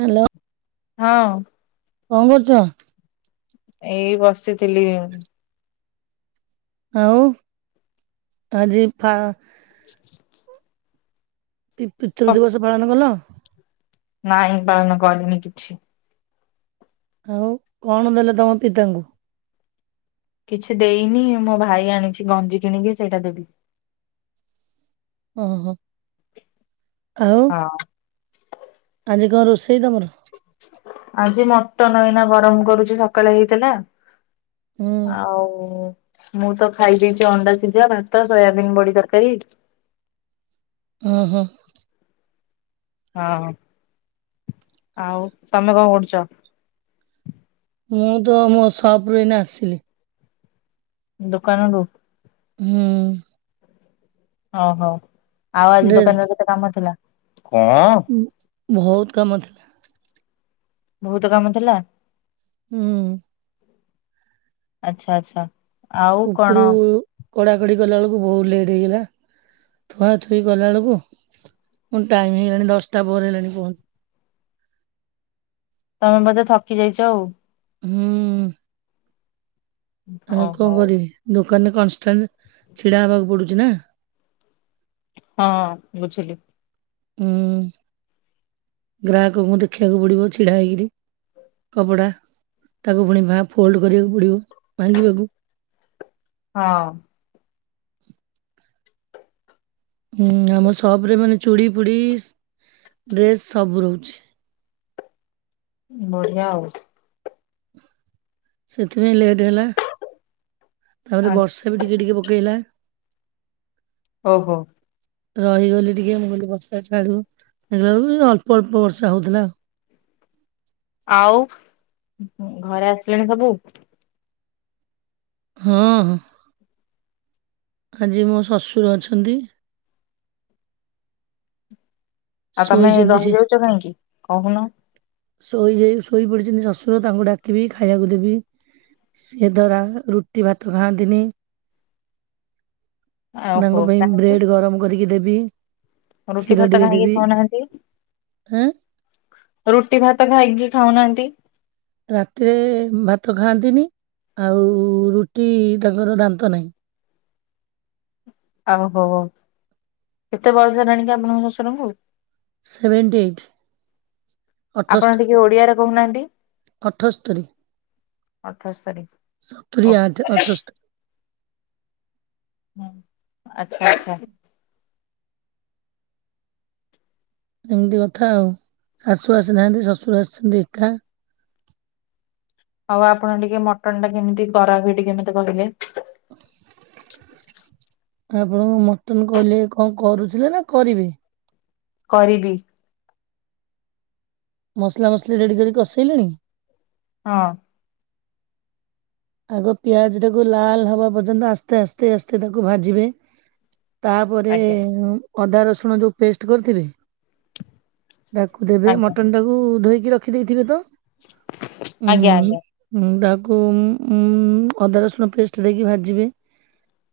Hello? ହଁ। କଣ କରୁଛ? ଏଇ ବସିଥିଲି। ଆଉ ଆଜି [inaudible] ପିତୃ ଦିବସ ପାଳନ କଲ? ନାାଇଇଁ ପାଳନ କଲିନି କିଛି। ଆଉ କଣ ଦେଲେ ତମ ପିତାଙ୍କୁ କିଛି ଦେଇନି ମୋ ଭାଇ ଆଣିଛି ଗଞ୍ଜି କିଣିକି ସେଇଟା ଦେବି। ଓ ହୋ ଆଉ ହଁ। ଆଜି କଣ ରୋଷେଇ ତମର? ଆଜି ମଟନ ଏଇନା ଗରମ କରୁଛି ସକାଳେ ହେଇଥିଲା। ହୁଁ ହଉ। ମୁଁ ତ ଖାଇ ଦେଇେଇଛି ଅଣ୍ଡା ସିଝା ଭାତ ସୋୟାବିନ୍ ବଡି ତରକାରୀ ହୁଁ ହୁଁ। ହଁ ଆଉ ତମେ କଣ କରୁଛ? ମୁଁ ତ ମୋ ସପ୍ରୁ ଏଇନ ଆସିଲି। ଦୋକାନରୁ। ହୁଁ। ଓହୋ ଆଉ ଆଜି ଡ୍ରେସ୍ ଦୋକାନରେ କେତେ କାମ ଥିଲା କଣ? ବହୁତ କାମ ଥିଲା। ବହୁତ କାମ ଥିଲା। ହୁଁ। ଆଚ୍ଛା ଆଚ୍ଛା। ଆଉ କଣ ଉପରୁ କଡା କଡି କଲା ବେଳକୁ ବହୁତ ଲେଟ୍ ହେଇଗଲା। ଥୁଆ ଥୁଇ ଗଲାବେେଳକୁ ପୁଣି ଟାଇମ୍ ହେଇଗଲାଣି ଦଶଟା ବର ହେଇଲାଣି ପହଞ୍ଚି ତମେ ବୋଧେ ଥକି ଯାଇଛ ଆଉ ହୁଁ। ଓ ଆ କଣ ହଉ କରିବି ଦୋକାନରେ କନଷ୍ଟାଣ୍ଟ ଛିଡା ହବାକୁ ପଡୁଛି ନା? ହଁ ବୁଝିଲି। ହୁଁ ଗ୍ରାହକଙ୍କୁ ଦେଖିବାକୁ ପଡିବ ଛିଡା ହେଇକିରି କପଡ଼ା ତାକୁ ପୁଣି ଫୋଲ୍ଡ କରିବାକୁ ପଡ଼ିବ ଭାଙ୍ଗିବାକୁ ହଁ। ହୁଁ ଆମ ସପରେ ମାନେ ଚୁଡ଼ି ଫୁଡି ଡ୍ରେସ୍ ସବୁ ରହୁଛି। ବଢିଆ ଆଉ ସେଥିପାଇଁ ଲେଟ ହେଲା ତାପରେ ଆଚ୍ଛା ବର୍ଷା ବି ଟିକେ ଟିକେ ପକେଇଲା। ହଉ ହଉ। ରହିଗଲି ଟିକେ ମୁଁ କଲି ବର୍ଷା ଛାଡୁ ଦେଖିଲା ବେଳକୁ ଅଳ୍ପ ଅଳ୍ପ ବର୍ଷା ହଉଥିଲା ଆଉ ଆଉ ଘରେ ଆସିଲେଣି ସବୁ। ହଁ, ଆଜି ମୋ ଶଶୁର ଅଛନ୍ତି। ଆଉ ତମେ ଶୋଇଛନ୍ତି ସିଏ ରହିଯାଉଛ କାହିଁକି କହୁନ? ଶୋଇଯାଇ ଶୋଇ ପଡିଛନ୍ତି ଶଶୁର ତାଙ୍କୁ ଡାକିବି ଖାଇବାକୁ ଦେବି। ସିଏ ତ ରୁଟି ଭାତ ଖାଆନ୍ତିନି। ମୁଁ ଓହୋ ତାଙ୍କ ପାଇଁ କାହିଁକି ବ୍ରେଡ ଗରମ କରିକି ଦେବି। ରୁଟି କ୍ଷୀର ଭାତ ଟିକେ କାହିଁକି ଦେବି ଖାଉନାହାନ୍ତି? ଏଁ ରୁଟି ଭାତ ଖାଇକି ଖାଉନାହାନ୍ତି। ରାତିରେ ଭାତ ଖାଆନ୍ତିନି ଆଉ ରୁଟି ତାଙ୍କର ଦାନ୍ତ ନାହିଁ। ଆଉ ହୋ କେତେ ବୟସ ହେଲାଣିକି ଆପଣ ଶଶୁରଙ୍କୁ? Seventy eight. ଆପଣ ଅଠସ୍ତରୀ ଟିକେ ଓଡିଆରେ କହୁନାହାନ୍ତି? ଅଠସ୍ତରୀ ଅଠସ୍ତରି ଓକେ। ଅଠସ୍ତରି। ହଁ ଆଚ୍ଛା ଆଚ୍ଛା। ଏମିତି କଥା ଆଉ ଶାଶୁ ଆସିନାହାନ୍ତି ଶଶୁର ଆସିଛନ୍ତି ଏକା। ଆଉ ଆପଣ ଟିକେ ମଟନଟା କେମିତି କରା ହୁଏ ଟିକେ ମେତେ କହିଲେ? ଆପଣ ମଟନ କହିଲେ କଣ କରୁଥିଲେ ନା କରିବେ? କରିବି? ମସଲା ମସଲା ରେଡ଼ି କରି କସେଇଲିଣି। ହଁ। ଆଗ ପିଆଜ ଟାକୁ ଲାଲ ହବା ପର୍ଯ୍ୟନ୍ତ ଆସ୍ତେ ଆସ୍ତେ ଆସ୍ତେ ତାକୁ ଭାଜିବେ। ତାପରେ ଆଜ୍ଞା ଅଦା ରସୁଣ ଯୋଉ ପେଷ୍ଟ କରିଥିବେ। ତାକୁ ଦେବେ ଆଜ୍ଞା ମଟନଟାକୁ ଧୋଇକି ରଖି ଦେଇଥିବେ ତ ଉଁ। ଆଜ୍ଞା ଆଜ୍ଞା ଆଜ୍ଞା ଉଁ ତାକୁ ଉଁ ଉଁ ଅଦା ରସୁଣ ପେଷ୍ଟ ଦେଇକି ଭାଜିବେ।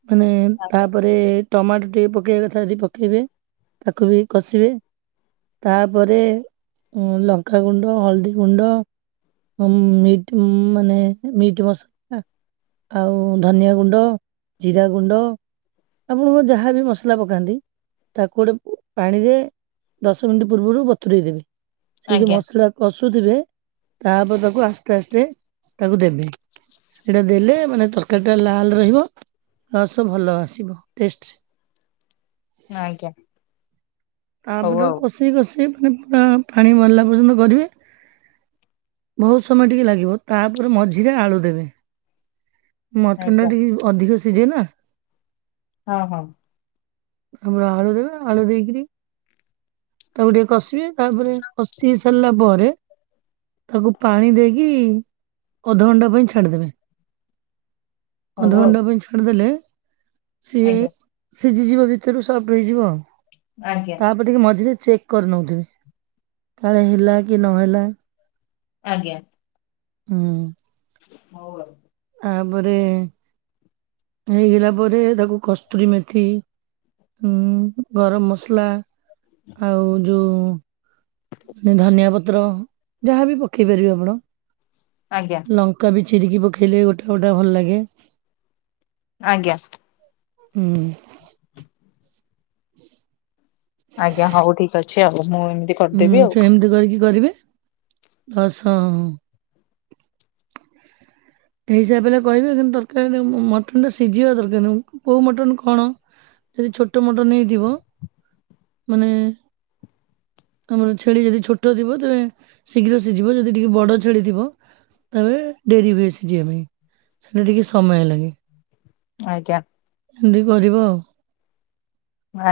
ମାନେ ତାପରେ ରେ ଟମାଟୋ ଟିକେ ପକେଇବା କଥା ଯଦି ପକାଇବେ ତାକୁ ବି କଷିବେ। ତାପରେ ଲଙ୍କାଗୁଣ୍ଡ, ହଳଦୀ ଗୁଣ୍ଡ ଉଁ ମିଟ୍ ମାନେ ମିଟ୍ ମସଲା। ହଁ, ଆଉ ଧନିଆ ଗୁଣ୍ଡ, ଜିରା ଗୁଣ୍ଡ। ଆପଣଙ୍କ ଯାହାବି ମସଲା ପକାନ୍ତି। ତାକୁ ଗୋଟେ ପାଣିରେ ଦଶ ମିନିଟ୍ ପୂର୍ବରୁ ବତୁରାଇ ଦେବେ। ସେଇ ଯୋଉ ଆଜ୍ଞା ମସଲା କଷୁଥିବେ ତାପରେ ତାକୁ ଆସ୍ତେ ଆସ୍ତେ ତାକୁ ଦେବେ। ହୁଁ ସେଇଟା ଦେଲେ ମାନେ ତରକାରୀଟା ଲାଲ ରହିବ ପ୍ଲସ ଭଲ ଆସିବ ଟେଷ୍ଟ। ଆଜ୍ଞା। ତା ପରେ ହଉ ଆଉ ତାକୁ କସି କସିି ମାନେ ପୁରା ପାଣି ମରିଲା ପର୍ଯ୍ୟନ୍ତ କରିବେ ବହୁତ ସମୟ ଟିକେ ଲାଗିବ। ତାପରେ ମଝିରେ ଆଳୁ ଦେବେ। ମଟନ ଆଜ୍ଞା ଟା ଟିକେ ଅଧିକ ସିଝେ ନା। ହଁ ହଁ ତାପରେ ଆଳୁ ଦେବେ ଆଳୁ ଦେଇକିରି ତାକୁ ଟିକେ କଷିବେ ତାପରେ କଷି ହେଇ ସାରିଲା ପରେ ତାକୁ ପାଣି ଦେଇକି ଅଧଘଣ୍ଟା ପାଇଁ ଛାଡ଼ିଦେବେ। ହଉ ଆଉ ଅଧଘଣ୍ଟା ପାଇଁ ଛାଡିଦେଲେ ସିଏ ଆଜ୍ଞା ସିଝିଯିବ ଭିତରୁ ସଫ୍ଟ ହେଇଯିବ। ଆଜ୍ଞା। ମ ଟିକିଏ ମଝିରେ ଚେକ୍ କରିନେଉଥିବେ କାଳେ ହେଲା କି ନହେଲା। ଆଜ୍ଞା। ହୁଁ। ହଁ ବା। ତାପରେ ହେଇଗଲା ପରେ ତାକୁ କସ୍ତୁରୀ ମେଥି ଉ-ଉ-ଉ ଗରମ ମସଲା ଆଉ ଯୋଉଁ ଧନିଆ ପତ୍ର ଯାହାବି ପକେଇ ପାରିବେ ଆପଣ। ଆଜ୍ଞା। ଲଙ୍କା ବି ଚିରିକି ପକେଇଲେ ଗୋଟେ ଗୋଟେ ଭଲ ଲାଗେ। ଆଜ୍ଞା। ହୁଁ। ଆଜ୍ଞା ହଉ ଠିକ୍ ଅଛି ଆଉ ମୁଁ ଏମିତି ହୁଁ କରିଦେବି ଆଉ ସେମିତି କରିକି କରିବେ ମାଂସ ଏଇ ହିସାବ ରେ କରିବେ କିନ୍ତୁ ତରକାରୀର ମ-ମ ମଟନ୍ ଟା ସିଝିବା ଦରକାର କେଉଁ ମଟନ୍ କଣ। ଯଦି ଛୋଟ ମଟନ୍ ନେଇଥିବ ମାନେ-ଏ-ଏ ଆମର ଛେଳି ଯଦି ଛୋଟ ଥିବ ତେବେ ଶୀଘ୍ର ସିଝିବ ଯଦି ଟିକିଏ ବଡ଼ ଛେଳି ଥିବ ତାବେ ଡେରି ହୁଏ ସିଜିବା ପାଇଁ ସେଥିରେ ଟିକେ ସମୟ ଲାଗେ। ଆଜ୍ଞା। ଏମିତି କରିବ।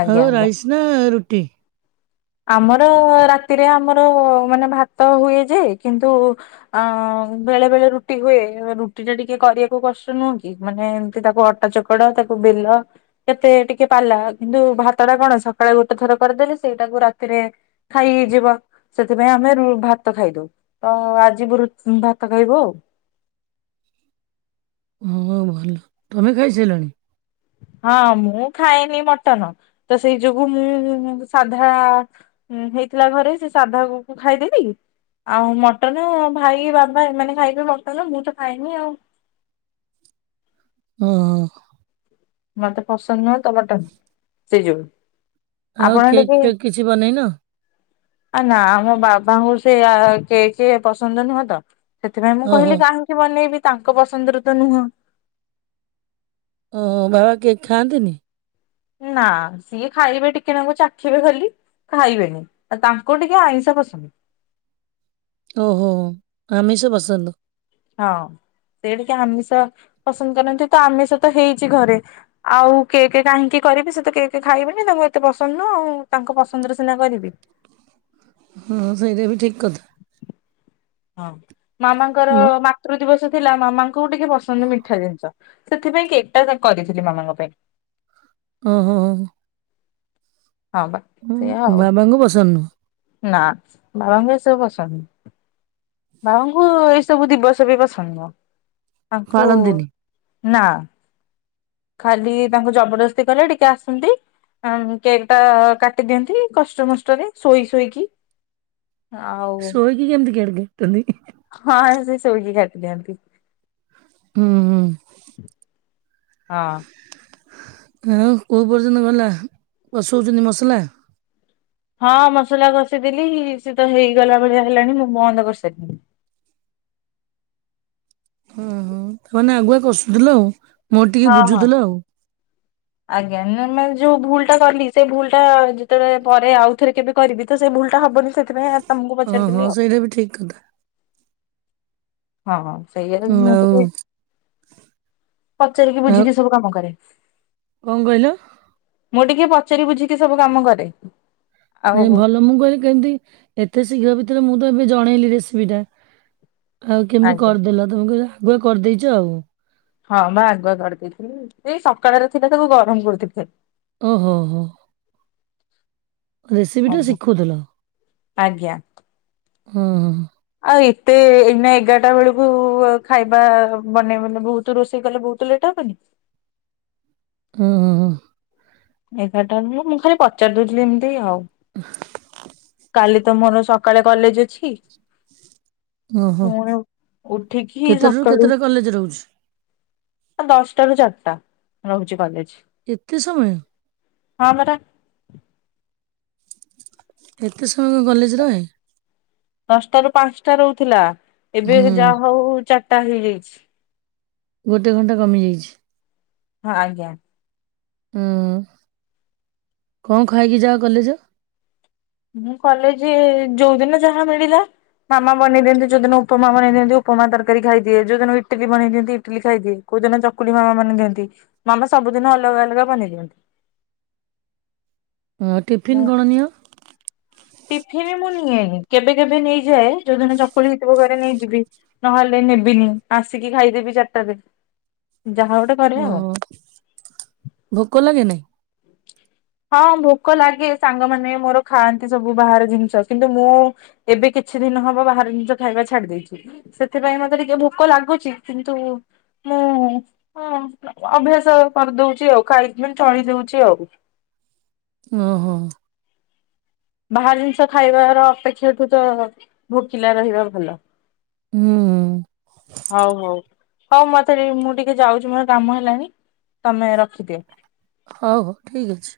ଆଜ୍ଞା ଆଉ ଆଜ୍ଞା ରାଇସ୍ ନା ରୁଟି? ଆମର-ଅ-ଅ-ଅ ରାତିରେ ଆମର-ଅ-ଅ ମାନେ ଭାତ ହୁଏ ଯେ କିନ୍ତୁ ଅ-ଅ-ଅ ବେଳେ ବେଳେ ରୁଟି ହୁଏ। ରୁଟି ଟା ଟିକେ କରିବାକୁ କଷ୍ଟ ନୁହଁ କି। ମାନେ ଏମତି ତାକୁ ଅଟା ଚୋକଡ ତାକୁ ବେଲ। କେତେ ଟିକେ ପାଲା କିନ୍ତୁ ଭାତ ଟା କଣ ସକାଳେ ଗୋଟେ ଥର କରିଦେଲେ ସେଇଟାକୁ ରା ତିରେ ଖାଇ ହେଇଯିବ ସେଥିପାଇଁ ଆମେ ରୁ-ଉ-ଉ ଭାତ ଖାଇଦଉ। ତ ଆଜିି ବ୍ରୁ ଉ ଭାତ ଖାଇବୁ। ହୁଁ-ଉ ଭଲ ତମେ ଖାଇସାରିଲଣି? ହଁ ମୁଁ ଖାଏନି ମଟନ୍ ତ ସେଇ ଯୋଗୁ ମୁଁ-ଉ-ଉ-ଉ ସାଧା-ଆ-ଆ ହୁଁ ହେଇଥିଲା ଘରେ ସେ ସାଧା କୁ କୁ ଖାଇଦେଲି। ଆଉ ମଟନ୍ ଭାଇ, ବାବା ଏମାନେ ଖାଇବେ ମଟନ ମୁଁ ତ ଖାଇନି ଆଉ। ହଁ-ଅ-ଅ। ମତେ ପସନ୍ଦ ନୁହଁ ତ ମଟନ୍ ସେଇ ଯୋଗୁ। ଆଉ ଆପଣ କେକ୍ ଟିକେ ଫେକ୍ କିଛି ବନେଇନ ଆ ନା ମ ବାବାଙ୍କୁ ସେ ଆ-ଆ କେଏକେ ପସନ୍ଦ ନୁହଁ ତ। ସେଥିପାଇଁ ମୁଁ ଓହୋ କହିଲି କାହିଁକି ବନେଇବି ତାଙ୍କ ପସନ୍ଦର ତ ନୁହଁ। ଓ-ଓ ବାବା କେକ୍ ଖାଆନ୍ତିନି? ନା ସିଏ ଖାଇବେ ଟିକେ ନାଖୁ ଚାଖିବେ ଖାଲି। ଖାଇବେନି ତାଙ୍କୁ ଟିକେ ଆଇଁଷ ପସନ୍ଦ। ଓହୋ ଆମିଷ ପସନ୍ଦ। ହଁ ସେଇ ଟିକେ ଆମିଷ ପସନ୍ଦ କରନ୍ତି। ତ ଆମିଷ ତ ହେଇଛି ଘରେ। ଆଉ କେକ୍ କାହିଁକି କରିବି ସେ ତ କେକ୍ ଖାଇବେନି ତାଙ୍କୁ ଏତେ ପସନ୍ଦ ନୁହ ତାଙ୍କ ପସନ୍ଦର ସିନା କରିବି। ହଁ ସେଇଠା ବି ଠିକ କଥା। ହଁ ମାମାଙ୍କର ମା ବ- ମାତୃ ଦିବସ ଥିଲା, ମାମାଙ୍କୁ ଟିକେ ପସନ୍ଦ ମିଠା ଜିନିଷ। ସେଥିପାଇଁ କେକ୍ ଟା କରିଥିଲି ମାମାଙ୍କ ପାଇଁ। ଓହୋ! ହ ହ ହ। ହଁ, ବା ସେଇଆ ଆଉ। ବାବାଙ୍କୁ ପସନ୍ଦ ନୁହଁ ନା, ବାବାଙ୍କୁ ଏ ସବୁ ପସନ୍ଦ ନୁ। ବାଉଙ୍କୁ ଏଇସବୁ ଦିବସ ପିବସ ନୁହଁ ତାଙ୍କୁ-ଉ ପାଳନ୍ତିନି। ନା। ଖାଲି, ତାଙ୍କୁ ଜବରଦସ୍ତି କଲେ ଟିକେ ଆସନ୍ତି। କେକ୍ ଟା କାଟିଦିଅନ୍ତି, କଷ୍ଟମଷ୍ଟରେ ଶୋଇ ଶୋଇକି। ଆଉ-ଉ ଥୋଇକି କେମିତି କେଟ୍ କାଟନ୍ତି? ହଁ, ସେ ଶୋଇିକି କାଟି ଦିଅନ୍ତି। ହୁଁ ହୁଁ ହଁ। ଆଉ, କଉ ପର୍ଯ୍ୟନ୍ତ ଗଲା କଷଉଛନ୍ତି ମସଲା? ହଁ, ମସଲା କଷିଦେଲି, ସେ ତ ହେଇଗଲା ଭଳିଆ ହେଲାଣି ମୁଁ ବନ୍ଦ କରିସାରିଲିଣି। ହୁଁ ହୁଁ କୁହନା ଆଗୁଆ କସୁଥିଲ ଆଉ, ମୋର ଟିକେ ହଁ ହଁ। ବୁଝୁଥିଲ ଆଉ। ଆଜ୍ଞା, ନ ମାନେ ଯୋଉ ଭୁଲ୍ ଟା କଲି ସେ ଭୁଲ୍ ଟା ଯେତେବେଳେ ପରେ ଆଉ, ଥରେ କେବେ କରିବି ତ ସେ ଭୁଲ୍ ଟା ହବନି ସେ ସେଥିପାଇଁ ତମକୁ ପଚାରିଥିଲି ଆଉ। ଏଟାବି ବି ଠିକ୍ କଥା। ହଁ। ସେଇଆ, ହୁଁ, ମୁଁ ତ ଆଉ କହି ପଚାରିକି ଆଉ ବୁଝିକି ସବୁ କାମ କରେ। କଣ କହିଲ? ମୁଁ ଟିକେ ପଚାରି ବୁଝିକି ସବୁ କାମ କରେ। ନାଇଁ, ଆଉ ଭଲ ମୁଁ କହିଲି କେମତି, ଏତେ ଶୀଘ୍ର ଭିତରେ, ମୁଁ ତ ଏବେ ଜଣେଇଲି ରେସିପି ଟା। ଆଉ, କେମିତି ଆଜ୍ଞା। କରିଦେଲ, ତମେ କହିଲ ଆଗୁଆ କରିଦେଇଚ ଆଉ। ହଁ, ବା ଆଗୁଆ କରିଦେଇଥିଲି। ସେଇ ସକାଳର ଥିଲା ସବୁ ଗରମ କରୁଥିଲି ଖାଲି। ଓହୋ! ହୋ। ରେସିପି ଟା ଆଜ୍ଞା। ଶିଖୁଥୁଲ। ଆଜ୍ଞା। ଓହ। ଆଉ, ଏତେ ଏଇନା ଏଗାରଟା ବେଳକୁ-ଉ ଖାଇବା ବନେଇ ବନେ ବହୁତ ରୋଷେଇ କଲେ, ବହୁତ ତ ଲେଟ୍ ହବନି। ଉଁ ହୁ ହୁ। ଏଗାରଟା ନୁହଁ, ମୁଁ ଖାଲି ପଚାରି ଦଉଥିଲି ଏମିତି ଆଉ। [unintelligible] କାଲି ତ ମୋର ସକାଳେ କଲେଜ ଅଛି। ଓହୋ ପୁଣି ଉ-ଉଠିିକି କେତେଟାରୁ ସକାଳୁ କେତେଟା କଲେଜ ରହୁଛି? ଦଶଟା ରୁ ଚାରିଟା ରହୁଛି କଲେଜ। ଏତେ ସମୟ? ହଁ ପରା। ଏତେ ସମୟ କଁ କଲେଜ ରହେ? ଦଶଟା ରୁ ପାଞ୍ଚଟା ରହୁଥିଲା। ଏବେ ହୁଁ ଯାହା ହଉ, ଚାରଟା ହେଇଯାଇଛି। ଗୋଟେ ଘଣ୍ଟା କମିଯାଇଛି। ହଁ, ଆଜ୍ଞା। ଉଁ, କଣ ଖାଇକି ଯାଅ କଲେଜ? ମୁଁ, କଲେଜେ ଯୋଉଦିନ ଯାହା ମିଳିଲା। ମାମ ବନେଇ ଦିଅନ୍ତି, ଯୋଦିନ ଉପମା ବନେଇ ଦଅନ୍ତି, ଉପମା ତରକାରୀ ଖାଇଦିଏ। ଯଉଦିନ ଇଟିଲି ବନେଇ ଦିଅନ୍ତି, ଇଟିଲି ଖାଇଦିଏ। କୋଉଦିନ ଚକୁଳି ମାମା ମାନେ ଦିଅନ୍ତି। ମାମା ସବୁଦିନ ଅଲଗା ଅଲଗା ବନେଇ ଦିଅନ୍ତି। ହଁ, ଟିଫିନ୍ ହୁଁ। କଣ ନିଅ? ଟିଫିନ ମୁଁ ନିଏନି। କେବେ କେବେ ନେଇଯାଏ? ଯୋଉଦିନ ଚକୁଳି ହେଇଥିବ ଘରେ ନେଇଯିବି। ନହେଲେ ନେବିନି। ଆସିକି ଖାଇଦେବି ଚାର୍ ଟାରେ। ଅ ହୋ, ଭୋକ ଲାଗେ ନାଇଁ? ହଁ, ଭୋକ ଲାଗେ। ସାଙ୍ଗମାନେ ମୋର ଖାଆନ୍ତି ସବୁ ବାହାର ଜିନିଷ। କିନ୍ତୁ ମୁଁ ଏବେ କିଛି ଦିନ ହବ ବାହହାର ଜିନିଷ ଖାଇବା ଛାଡି ଦେଇଛି। ସେଥିପାଇଁ ମତେ ଟିକେ ଭୋକ ଲାଗୁଛି, କିନ୍ତୁ ମୁଁ ହ ଅଭ୍ୟାସ କରିଦଉଛି ଆଉ ଖାଇ ଚଳି ଦଉଛି ଆଉ ଓହୋ ବାହାର ଜିନିଷ ଖାଇବାର ଅପେକ୍ଷାଠୁ ତ ଭୋକିଲା ରହିବା ଭଲ। ହୁଁ ହଉ ହଉ ହଉ ମତେ ଟ ମୁଁ ଟିକେ ଯାଉଛି ମୋର କାମ ହେଲାଣି। ତମେ ରଖିଦିଅ। ହଉ ହଉ ଠିକ ଅଛି।